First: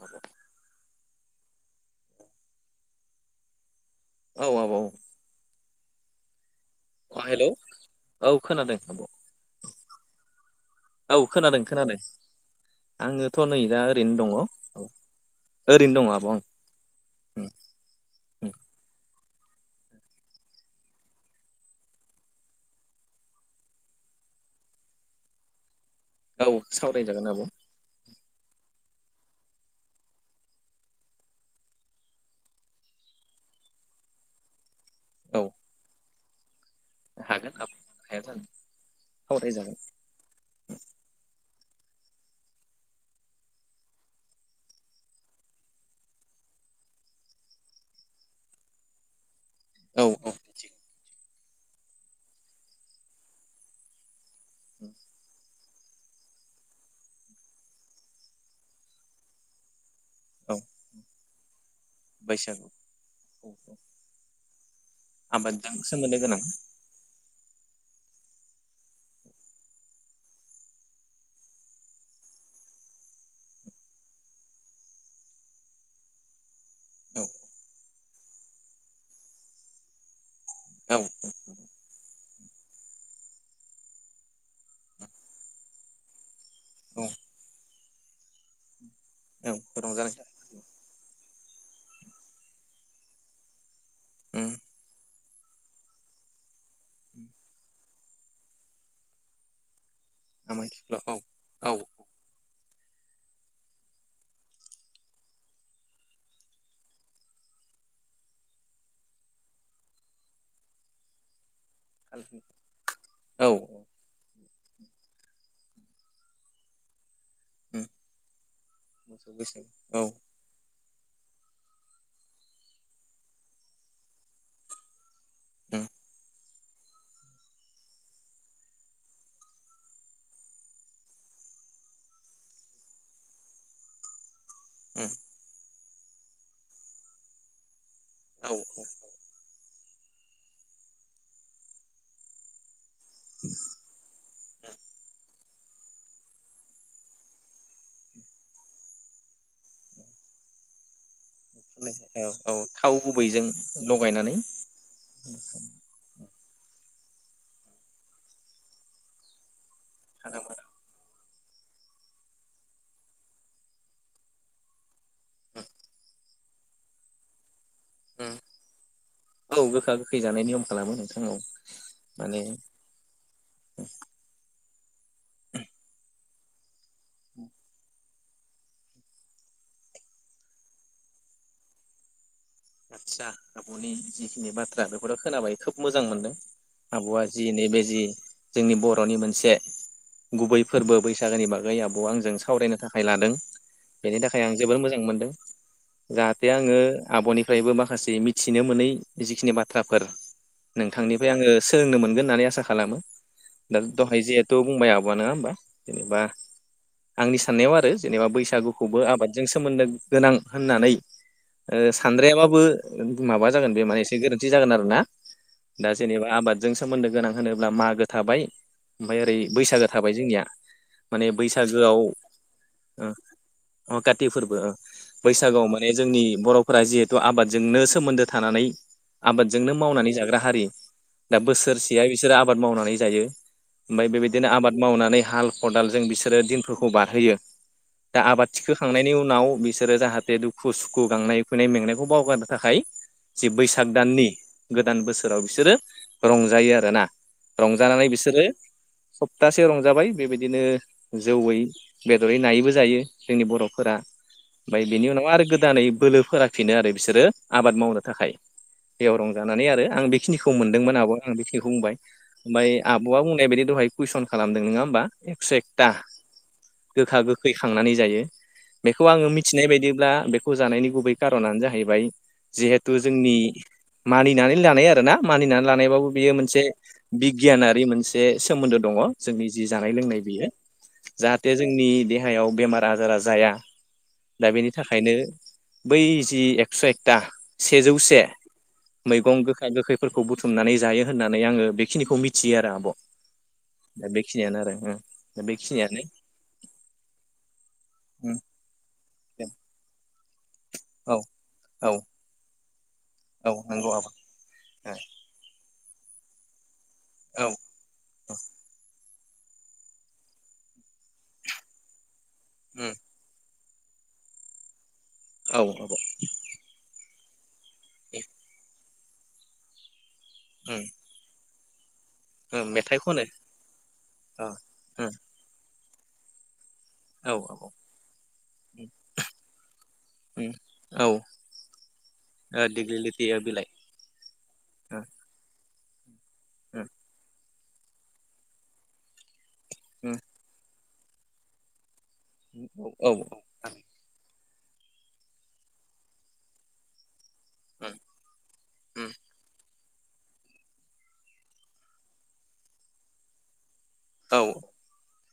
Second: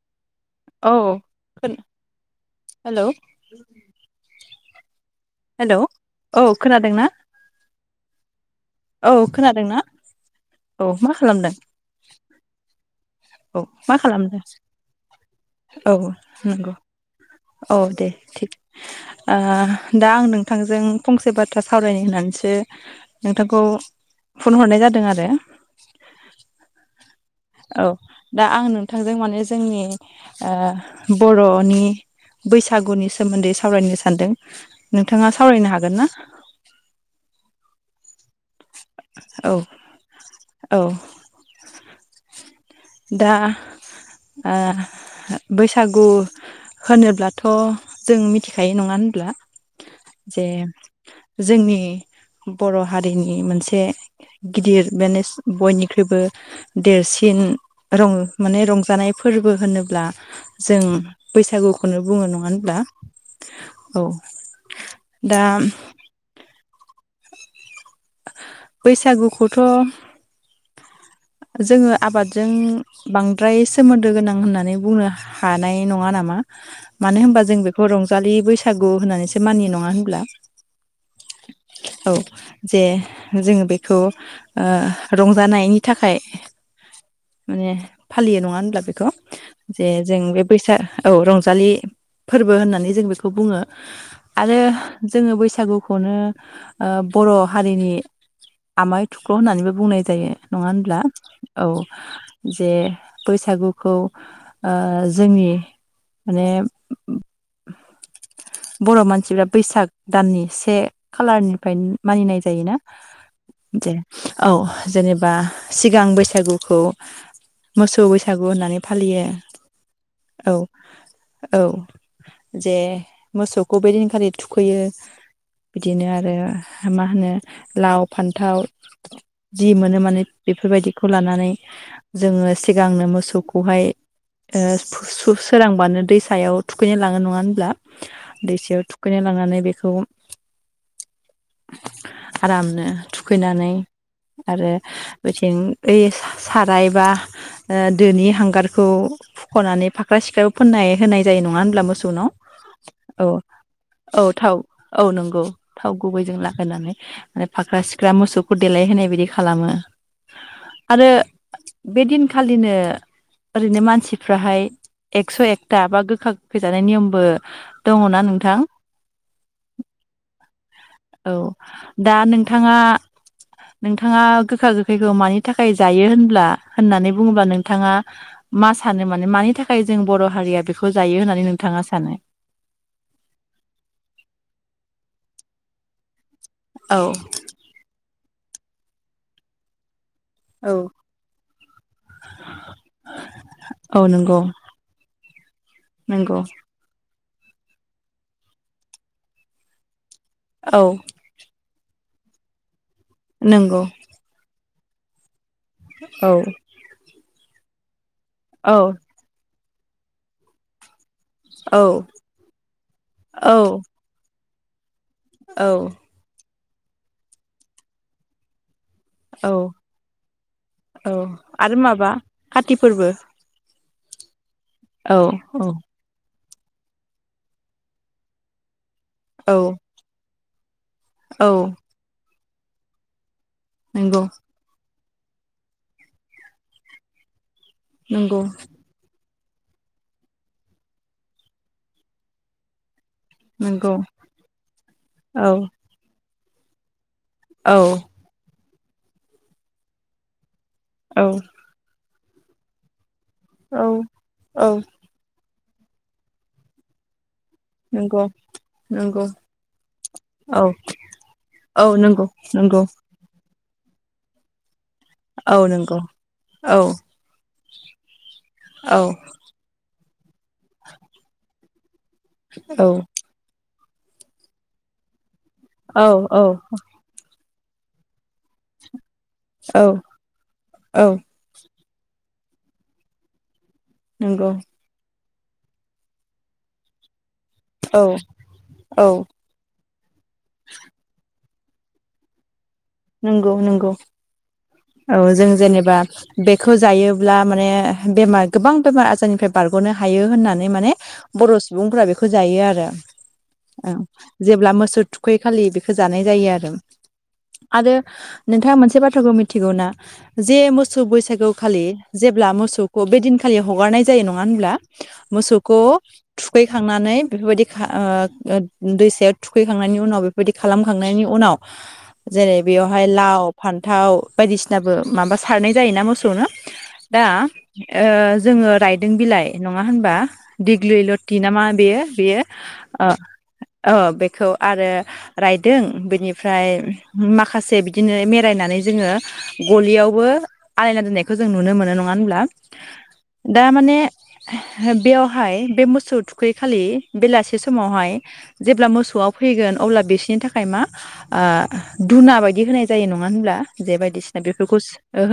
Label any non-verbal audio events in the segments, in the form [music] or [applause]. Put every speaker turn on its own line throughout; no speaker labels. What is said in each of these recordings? औ
औ हेलौ
औ औ औ
हेलौ औ खोनादों ना?
हेल' औ खोनादों आब'
औ खोनादोंना? मा
औ
खालामदों
खोनादों खोनादों आङोथ' नै
औ
दा
मा
ओरैनो दङ
खालामदों
औ ओरैनो
औ
दङ आब' आं।
नंगौ
उम
औ दे
उम
थिग ओ दा आं नोंथांजों फंसे बाथ्रा सावरायनो होननानैसो नोंथांखौ फन हरनाय जादों आरो
औ सावरायजागोन आब'
औ दा आं नोंथांजों माने जोंनि ओ बर'नि बैसागुनि सोमोन्दै सावरायनो सानदों। नोंथाङा
औ
सावरायनो हागोन ना। [inaudible]
हागोन [unintelligible] हायाजानो
औ औ। दा ओ बैसागु होनोब्लाथ जों मिथिखायो नङा होनब्ला?
औ औ
जे। जोंनि बर हारिनि मोनसे। गिदिर बेनो बयनिख्रुइबो देरसिन रं माने रंजानाय फोरबो होनोब्ला।
औ
जों बैसागुखौनो बुङो नङा
बैसागु
होनब्ला औ। दा
आबादजों सोमोन्दो गोनां।
बैसागुखौथ जोङो आबादजों बांद्राय सोमोन्दो गोनां होननानै बुंनो हानाय नङा नामा?
औ
मानो होमबा जों बेखौ रं जालि बैसागु होननानैसो मानियो नङा होनब्ला?
औ।
औ जे जोङो बेखौ ओ रंजानायनि थाखाय। माने। फालियो नङा होनब्ला बे खौ
औ औ
जे
रंजानाय
जों बे बैसा औ रं जालि फोरबो होननानै जों बेखौ बुङो।
उम
आरो। जोङो बैसागुखौनो। ओ बर हारिनि। आमाय थुख्ल होननानैबो बुंनाय जायो। नङा
आमाय
होनब्ला
थुख्ल' औ
औ। जे बैसागुखौ ओ जोंनि माने बर मानसिफफ्रा बैसाग दाननि से खालारनि। फ्राय
औ
मानिनाय जायोना
औ
जे। औ जेनेब बा सिगां बैसागुखौ।
उम
मोसौ बैसागु होननानै फालियो
मोसौ बैसागु औ
औ। औ जे मोसौखौ बे दिनखालि थुखैयो।
उम
बिदिनो आरो। मा होनो लाव फान्थाव जि मोनो माने बेफोरबायदिखौ लानानै जोङो सिगांनो मोसौखौहाय ओ
उम
फुसु-सोरांबानो दैसायाव थुखैनो लाङो नङा होनब्ला?
औ
दैसायाव
औ
थुखैनो लांनानै बेख खौ [inaudible] आरामनो थुखैनानै आरो [unintelligible] ओय साराय बा ओ दोनि हांगारखौ हुख'नानै फाख्रा सिख्राखौ फोननाय होनाय जायो नङा होनब्ला
औ
मोसौनाव?
औ थाव
औ
गुबैजों
औ
लगायनानै
थाव औ नंगौ थाव गुबैजों ला होनानै माने फाख्रा सिख्रा मोसौखौ देलाय होनाय बायदि खालामो। आरो बे दिनखालिनो, ओरैनो मानसिफ्राहाय एकस' एकथा बा गोखा खै जानाय नियमबो दङ ना नोंथां?
औ गोखा गोखै जानाय नियम खालामो नोंथां
औ दा
माने
नोंथाङा नोंथाङा गोखा गोख फैगौ मानि थाखाय जायो होनब्ला होननानै बुङोबा नोंथाङा मा सानो माने मानि थाखाय जों बर' हारिया बेखौ जायो होननानै नोंथाङा सानो?
आदसा आब'नि जिखिनि बाथ्रा बेफोरखो खोनाबाय खोब मोजां मोनदों।
औ
आब'आ जि नैबे जि जोंनि बर'नि मोनसे गुबै फोरबो बैसागोनि बाग [unintelligible] आंजों सावरायनो थाखाय लादों
औ
बेनि
नंगौ
थाखाय आं जोबोर मोजां मोनदों।
नंगौ
जाहाथे आङो आब'नि फ्रायबो माखासे मिथिनो मोनै जिखिनि बाथ्राफोर
औ
नोंथांनिफ्राय आङो सोलोंनो मोनगोन होननानै आसा खालामो। दा
नंगौ
दहाय जेहुतु बुंबाय आब' नङा होमबा। जेनेबा
औ
आंनि साननायाव आरो जेनेबा
औ
बैसागुखौबो आबादजों सो सोमोन्दो गोनां होननानै ओ
औ।
सानद्रायाबाबो माबा
औ
जागोन बे माने एसे गोरोन थि जागोन आरो ना।
औ
दा जेनेबा आबाद। जों सोमोन्दो गोनां होनोब्ला मागो थाबाय। ओमफ्राय ओरै
औ
बैसागो थाबाय जोंनिया
औ
माने
आरो
बैसागोआव।
माबा काति फोरबो
अ खाति फोर बो
औ
बैसागु
औ
माने जोंनि बर'। फोरा जिहेथु आबादजोंनो सोमोन्दो थानानै।
औ
आबादजोंनो मावनानै जाग्रा हारि दा
औ
बोसोरसेया इसोरो आ बाद मावनानै जायो। ओमफाय
नंगौ
बेबायदिनो आबाद मावनानै। हाल खदालजों बिसोरो दिनफोरखौ बारहोयो। दा
नंगौ
आबाद थिखोखांनायनि उनाव। बिसोरो जाहाथे दुखु सुखु गांनाय। उखैनाय मेंनायखौ बावगारनो थाखाय। जि बैसाग
नंगौ
दाननि गोदान बोसोराव
औ
बिसोरो। रंजायो आरोना।
औ
रंजानानै बिसोरो। सप्तासे रंजाबाय बेबायदिनो।
औ
जौैयै। बेदरै नायैबो जायो। जोंनि
औ
बर'फोरा
औ
ओमफ्राय बेनि उनाव आरो गो दानै बोलो। फोराफिनो आरो बिसोरो। आबाद मावनो
नंगौ
थाखाय बेयाव
नंगौ
रंजानानै आरो आं बेखिनिखौ
औ
मोनदोंमोन आब' आं बेखिनिखौ
औ
बुंबाय
नंगौ
ओमफ्राय
नंगौ
आब'आ बुंनाय बायदि। दहाय कुइसन खालामदों नोंङा होमबा एकस'
औ
एकथा
नंगौ औ
गोखा गोखै खांनानै जायो
औ
बेखौ आङो मिथिनाय बायदिब्ला। बेखौ जानायनि गुबै। खार'नानो जाहैबाय। जिहेथु जोंनि। मानिनानै लानाय आरो ना। मानिनानै
औ
लानायबाबो बि बेयो मोनसे बि गियानारि मोन बे सोमोन्दो दङ जोंनि जि
औ
जानाय लोंनाय बियो
औ
जाहाथे जोंनि देहायाव बेमार आजारा जाया। दा
नंगौ
बेनि थाखायनो। बै जि एकस' एकता।
औ
सेजौसे
औ
मैगं गोखा गोखैफोरखौ बुथुमनानै जायो होननानै आङो बेखिनिखौ मिथियो आरो आब'।
नोंगौ नोंगौ
दा बेखिनियानो आरो ओं
औ
दा
जों जेनेबा
बेखिनियानो
बेखौ जायोब्ला माने बेमार गोबां बेमार आज ओंफ्राय बारग'नो हाय थायो होननानो नै माने
ओं
बर'
औ
सुबुंफोरा बेखौ जायो आरो
औ नंगौ
ओ
आब'
जेब्ला मोसौ थुखै खालि बेखो होजानाय जायो आरो।
औ औ
आरो नोंथाङा मोनसे बाथ थ्राखौ मिथिगौ ना जे मोसौ बैसागोआवखालि जेब्ला मोसौखौ बेदिनख खालि हगारनाय जायो नङा होनब्ला।
औ
मोसौख'
आब'
थुखैखांनानै बेफोरबादिक [unintelligible] दैसायाव थुखैखांनायनि उनाव बो बेदि
उम
खालामखांनायनि उनाव। जेरै
उम मेथाइ
बेवहाय
खनो
लाव फान्थाव
अ
बायदिसिनाबो
उम
माबा सारनाय जायोना मोसौनो। दा
औ औ
ओ जोङो
उम
रायदों बिलाइ नङा होनबा
उम औ
दिगलिलति ना मा बेयो बेयो
ओ दिग्लि
अ
लिथि ओ बिलाइ
अ बेखौ आरो राइट दों बेनिफ फ्राय
उम
ओम माखासे बिदिनो मेरायनानै जोङो
उम
गलियावबो। आलायना दोननायखौ जों नुनो मोन नङा ङा होनब्ला
उम औ
दा माने बेवहाय बे मोसौ थुखैखालि बेलासे
उम
समावहाय जेब्ला
उम
मोसौआव फैगोन अब्ला बिसनि थाखाय मा ओ धुना बायदि होनाय जायो नङा होनब्ला? जे बायदिसिना
औ
बेफोरखौ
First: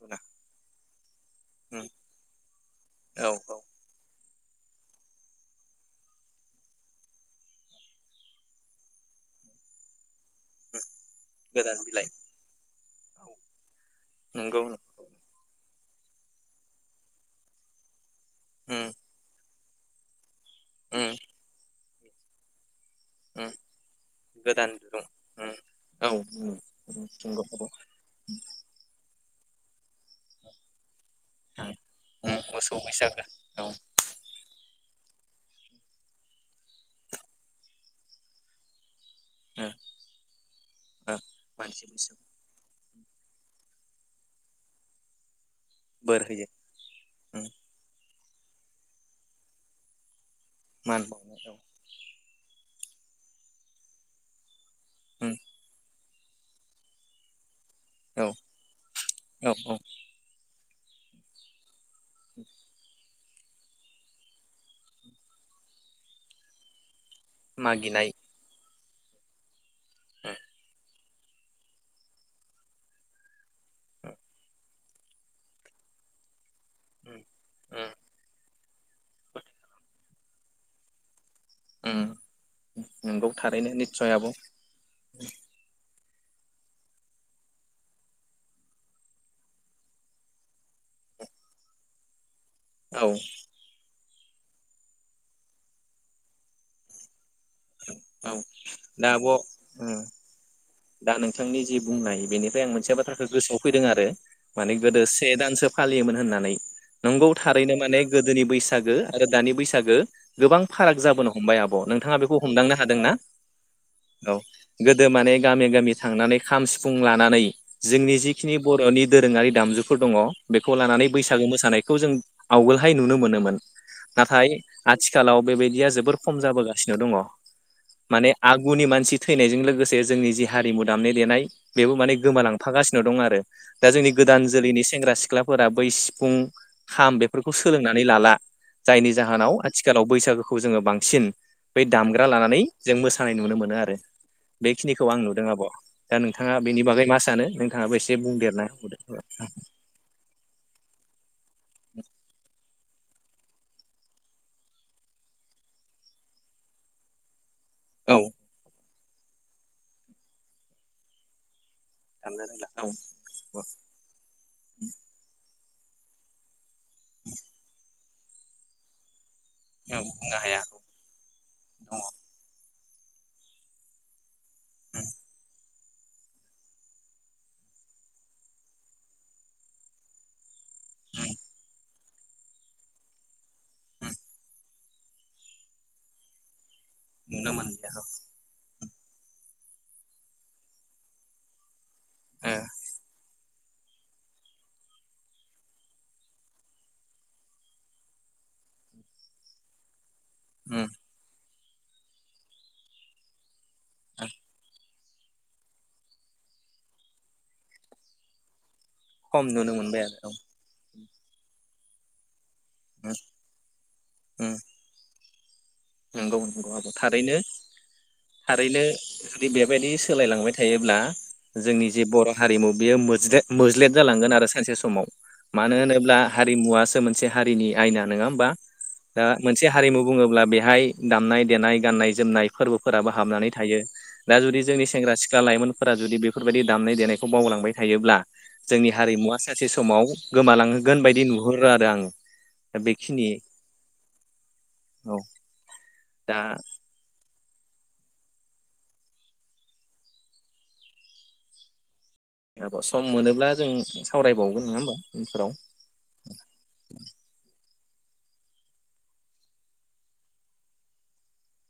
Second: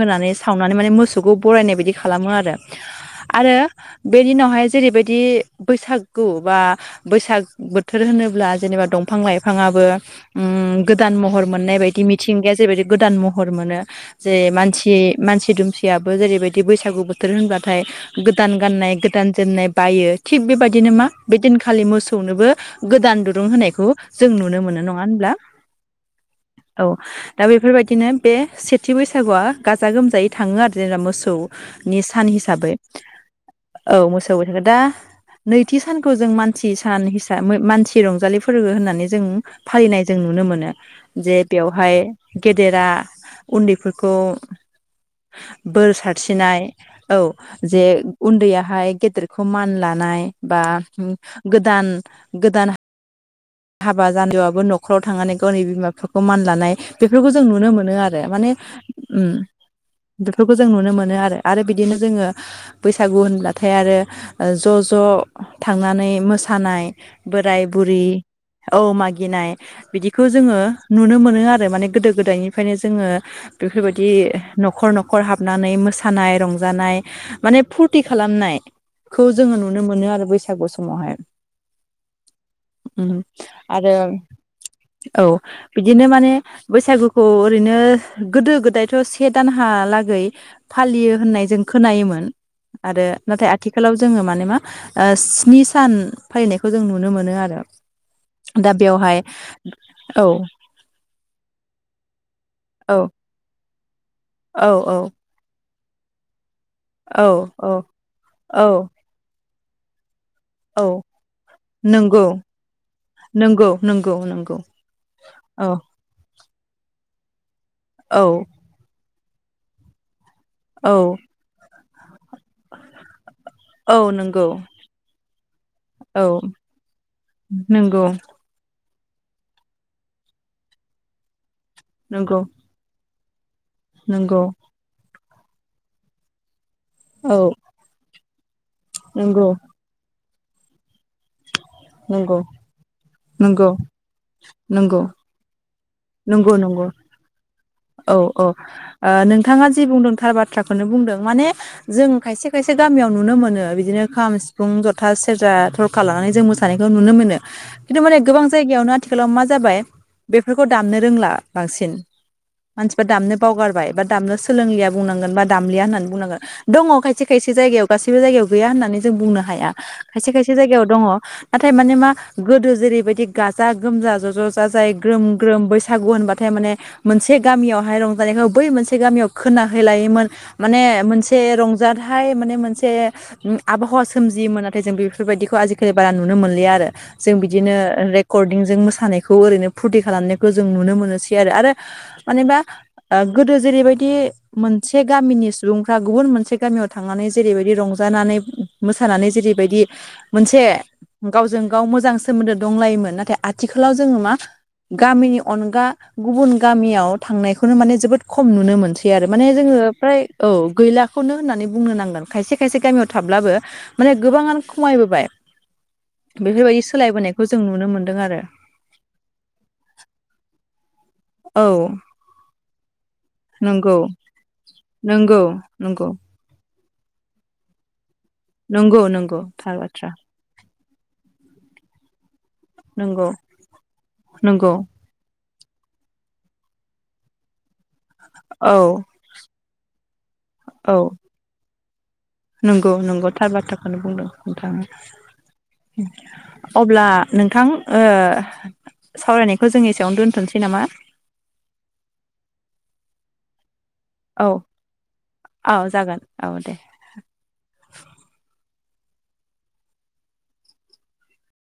मोना
सावनानै माने मो सौ बरायनाय
उम
बायदि खालामो आरो
औ
आरो
औ
बे दिनाव। बेहाय जेरैबायदि बैसागु बा बैसाग बोथोर होनोब्ला जेनेबा दंफां लाइफाङाबो उम गोदान महर मोननाय
गोदान
बायदि
बिलाइ
मिथिंगा जेरबायदि गोदान
औ
महर मोनो। जे
नंगौ
मानसि
नंगौ
मानसि दुमसि याबो जेरैबायदि बैसागु बोथोर होनबाथाय गोदान
उम
गाननाय गोदान जोमनाय बायो। थिग बेबायदिनो मा
उम
बे दिनखालि मोसौ मोसौनोबो गोदान दुरुं
उम
होनायखौ जों नुनो
गोदान
मोनो नङा
दुरुं
होनब्ला।
उम औ उम उम
औ दा
नंगौ नंगौ
बेफोरबायदिनो बे सेथि बै बैसागुआ गाजा गोमजायै थाङो आरो जेनेबा
उम
मोसौनि सान
उम
हिसाबै
मोसौ बैसागो
औ मोसौ बैसागो दा नैथि सानखौ जों मानसि सान हिसाब मानसि रंजालि फोरबो होननानै जों
उम
फालिनाय जों नुनो मोनो।
ओ
जे
मानसि
बेवहाय
बैसागु
गेदेर गदेरा उन्दैफोरखौ बोर सारसिरिनाय औ
उम
जे उन्दैयाहाय गेदेरखौ मान लानाय। बा
मान बावनाय औ
गोदान गोदान हाबा जानायबाबो नख खराव
उम
थांनानै गावनि बिमा बिफा खौ मान लानाय बेफोरखौ जों नुनो मोनो आरो
औ
माने उम
औ औ
बेफो खौजों नुनो मोनो आरो बि दिनो जो बै बैसागु होनब्लाथाय आरो ज' ज' थांनानै मोसानाय बोराय बुरि
मागिनाय
औ मागिनाय। बिदिखौ
उम
जोंङो नुनो मोनो आरो माने गोदो गोदायनिफ्रायनो जोंङो बेफोरबायदि न खर न'खर हाबनानै मोसानाय रं जानाय
उम
माने
उम
फुरथि खालामनाय खौ जोंङो नुनो मोनो आरो बैसागु समावहाय
उम नंगौ। थारैनो
आरो
निस्सय आब'
औ बि बिदिनो माने बैसागुखौ ओरैनो गोदो गोदायथ' से दानहालागै फालियो होननाय जों खोनायोमोन। आरो
औ
नाथाय आथिखालाव जोंङो माने मा स्नि सान फालिनायखौ जों नुनो मोनो आरो।
[inaudible]
दा बेवहाय
आब' उम
औ
दा नोंथांनि जि बुंनाय बेनो फ्राय आं मोनसे
औ
बाथ्राखौ गोसोआव फैदों आरो।
औ
माने गोदो
औ
से दानसो फालियोमोन होननानै
औ
नंगौ थारैनो
औ
माने गोदोनि
औ
बैसागो आरो दानि बैसा सागो गोबां फाराग
औ
जाबोनो हमबाय आब' नोंथांङा
नंगौ
बेखौ हमदांनो हादोंना?
नंगौ नंगौ
औ
नंगौ
गोदो माने गामि
औ
गामि थांनानै खाम, सिफुं लानानै जोंनि
औ
जिखिनि बर'नि दोरोंङारि दामजुफोर दंङ बेखौ
औ
लानानै बैसागो मोसानाय खौ जों आवगोलहाय नुनो मोनोमोन।
औ नंगौ
नाथाय आथिखालाव बेबायदिया जोबोर
औ
खम जाबोगासिनो दंङ
नंगौ
माने आगुनि मानसि इ थैनायजों लोगोसे जोंनि जि हारिमु दामनाय देनाय बेबो माने
नंगौ
गोमालांफा गासिनो दं आर दा जोंनि
नंगौ
गोदान जोलैनि सेंग्रा सि ख्लाफोरा बै सिफुं खाम
औ
बेफोरखौ सोलोंनानै लाला जायनि
नंगौ
जाहोनाव आथिखालाव बैसागु खौ जों बां सिन बै दामग्रा
नंगौ
लानानै जों मोसानाय नुनो
नंगौ
मोनो आरो बे
नंगौ
बेखिनिखौ आं नुदों आब' दा नोंथाङा
नंगौ
बेनि
नंगौ
बागै मा सानो नोंथाङाबो एसे
औ औ ओ
बुंदेरना होदो
नोंथाङा जि बुंदों थार बाथ्राखौनो बुंदों माने जों खायसे खायसे एसे गामियाव नुनो मोनो बिदिनो खाम सिफुं जथा सेरजा थरखा लानानै जों मोसानायखौ नुनो मोनो खिन्थु माने
औ
गोबां जायगायावनो आथिखालाव मा जाबाय बेफोर खौ दामनो रोंला बांसिन
दामनो रोंला औ
मानसिफ्रा दामनो बावगारबाय बा दामनो सोलोंलिया बुंनांगोन बा दामलिया होननानै बुंनांगोन दङ' खायसे खायसे जायगायाव गासैबो जायगायाव गैया होननानै जों बुंनो हाया
औ
खायसे
बुंनो
खायसे
हाया
जायगायाव दङ' नाथाय माने मा गोदो जेरै बे बायदि गाजा गोमजा ज' ज' जाय
दङ
ग्रोम ग्रोम बैसागु होनबाथाय माने मोनसे गामियावहाय रंजानायखौ बै मोनसे गामियाव खोना हैलायोमोन माने मोनसे रंजाथ थाय माने मोनसे आबहावा सोमजियोमोन नाथाय जों बेफोरबायाददिखौ आजिखालि बारा नुनो मोनलिया आरो जों
नुनो
बिदिनो
मोनलिया
रेकर्डिं जों मोसा थानायखौ ओरैनो फुरथि खालामनाय खो जों नुनो मोनोसै आरो मानेबा गोदो जेरैबायदि मोनसे गामिनि सुबुंफ्रा गुबुन मोनसे गामियाव थांनानै जेरैबायदि रंजानानै मोसानानै जेरैबायदि मोनसे गावजों गाव मोजां सोमोन्दो दंलायोमोन नाथाय आ थिखालाव जोङो मा गामिनि अनगा गुबुन गामियाव थांनायखौनो माने जोबोद खम नुनो मोनसै आरो
खम
माने
नुनो
जोङो
मोनबाय
फ्राय
आरो
औ गैला खौनो होननानै बुंनो नांगोन खायसे खायसे गामियाव थाब्लाबो माने
औ
गोबाङानो खमायबोबाय
नंगौ नंगौ
बेफोरबायदि
आब' थारैनो
सोलायबोनायखौ जों नुनो मोनदों आरो
थारैनो जुदि बेबायदि सो सोलायलांबाय थायोब्ला
औ
जोंनि जे बर' हारिमु बेयो मोथ ज्लेद मोज्लेद
नंगौ
जालांगोन आरो सानसे समाव
नंगौ
मानो
नंगौ
होनोब्ला हारिमुवा मोनसे हारिनि आयना नङा होमबा
नंगौ
दा
नंगौ
मोनसे
थार
हारिमु
बाथ्रा
बुङोब्ला बे दामनाय देनाय गाननाय जोमनाय फोरबोफोराबो
नंगौ
हाबनानै थायो दा जुदि
नंगौ
जोंनि सेंग्रा सिख्ला लाइमोनफोरा जुदि बेफोरबायदि दामनाय देनायखौ बावलांबाय थायोब्ला
औ
जोंनि हारिमुवा सासे समाव
औ
गोमालांहोगोन बायदि नुहरो आरो आं
नंगौ नंगौ थार बाथ्राखौनो बुंदों नोंथाङा
औ दा
अब्ला नोंथां ओ सावरायनायखौ जों एसेयावनो दोनथ'नोसै नामा
आब' सम मोनोब्ला जों
औ
सावरायबावगोन नङा होमबा
औ जागोन औ दे
उनफोराव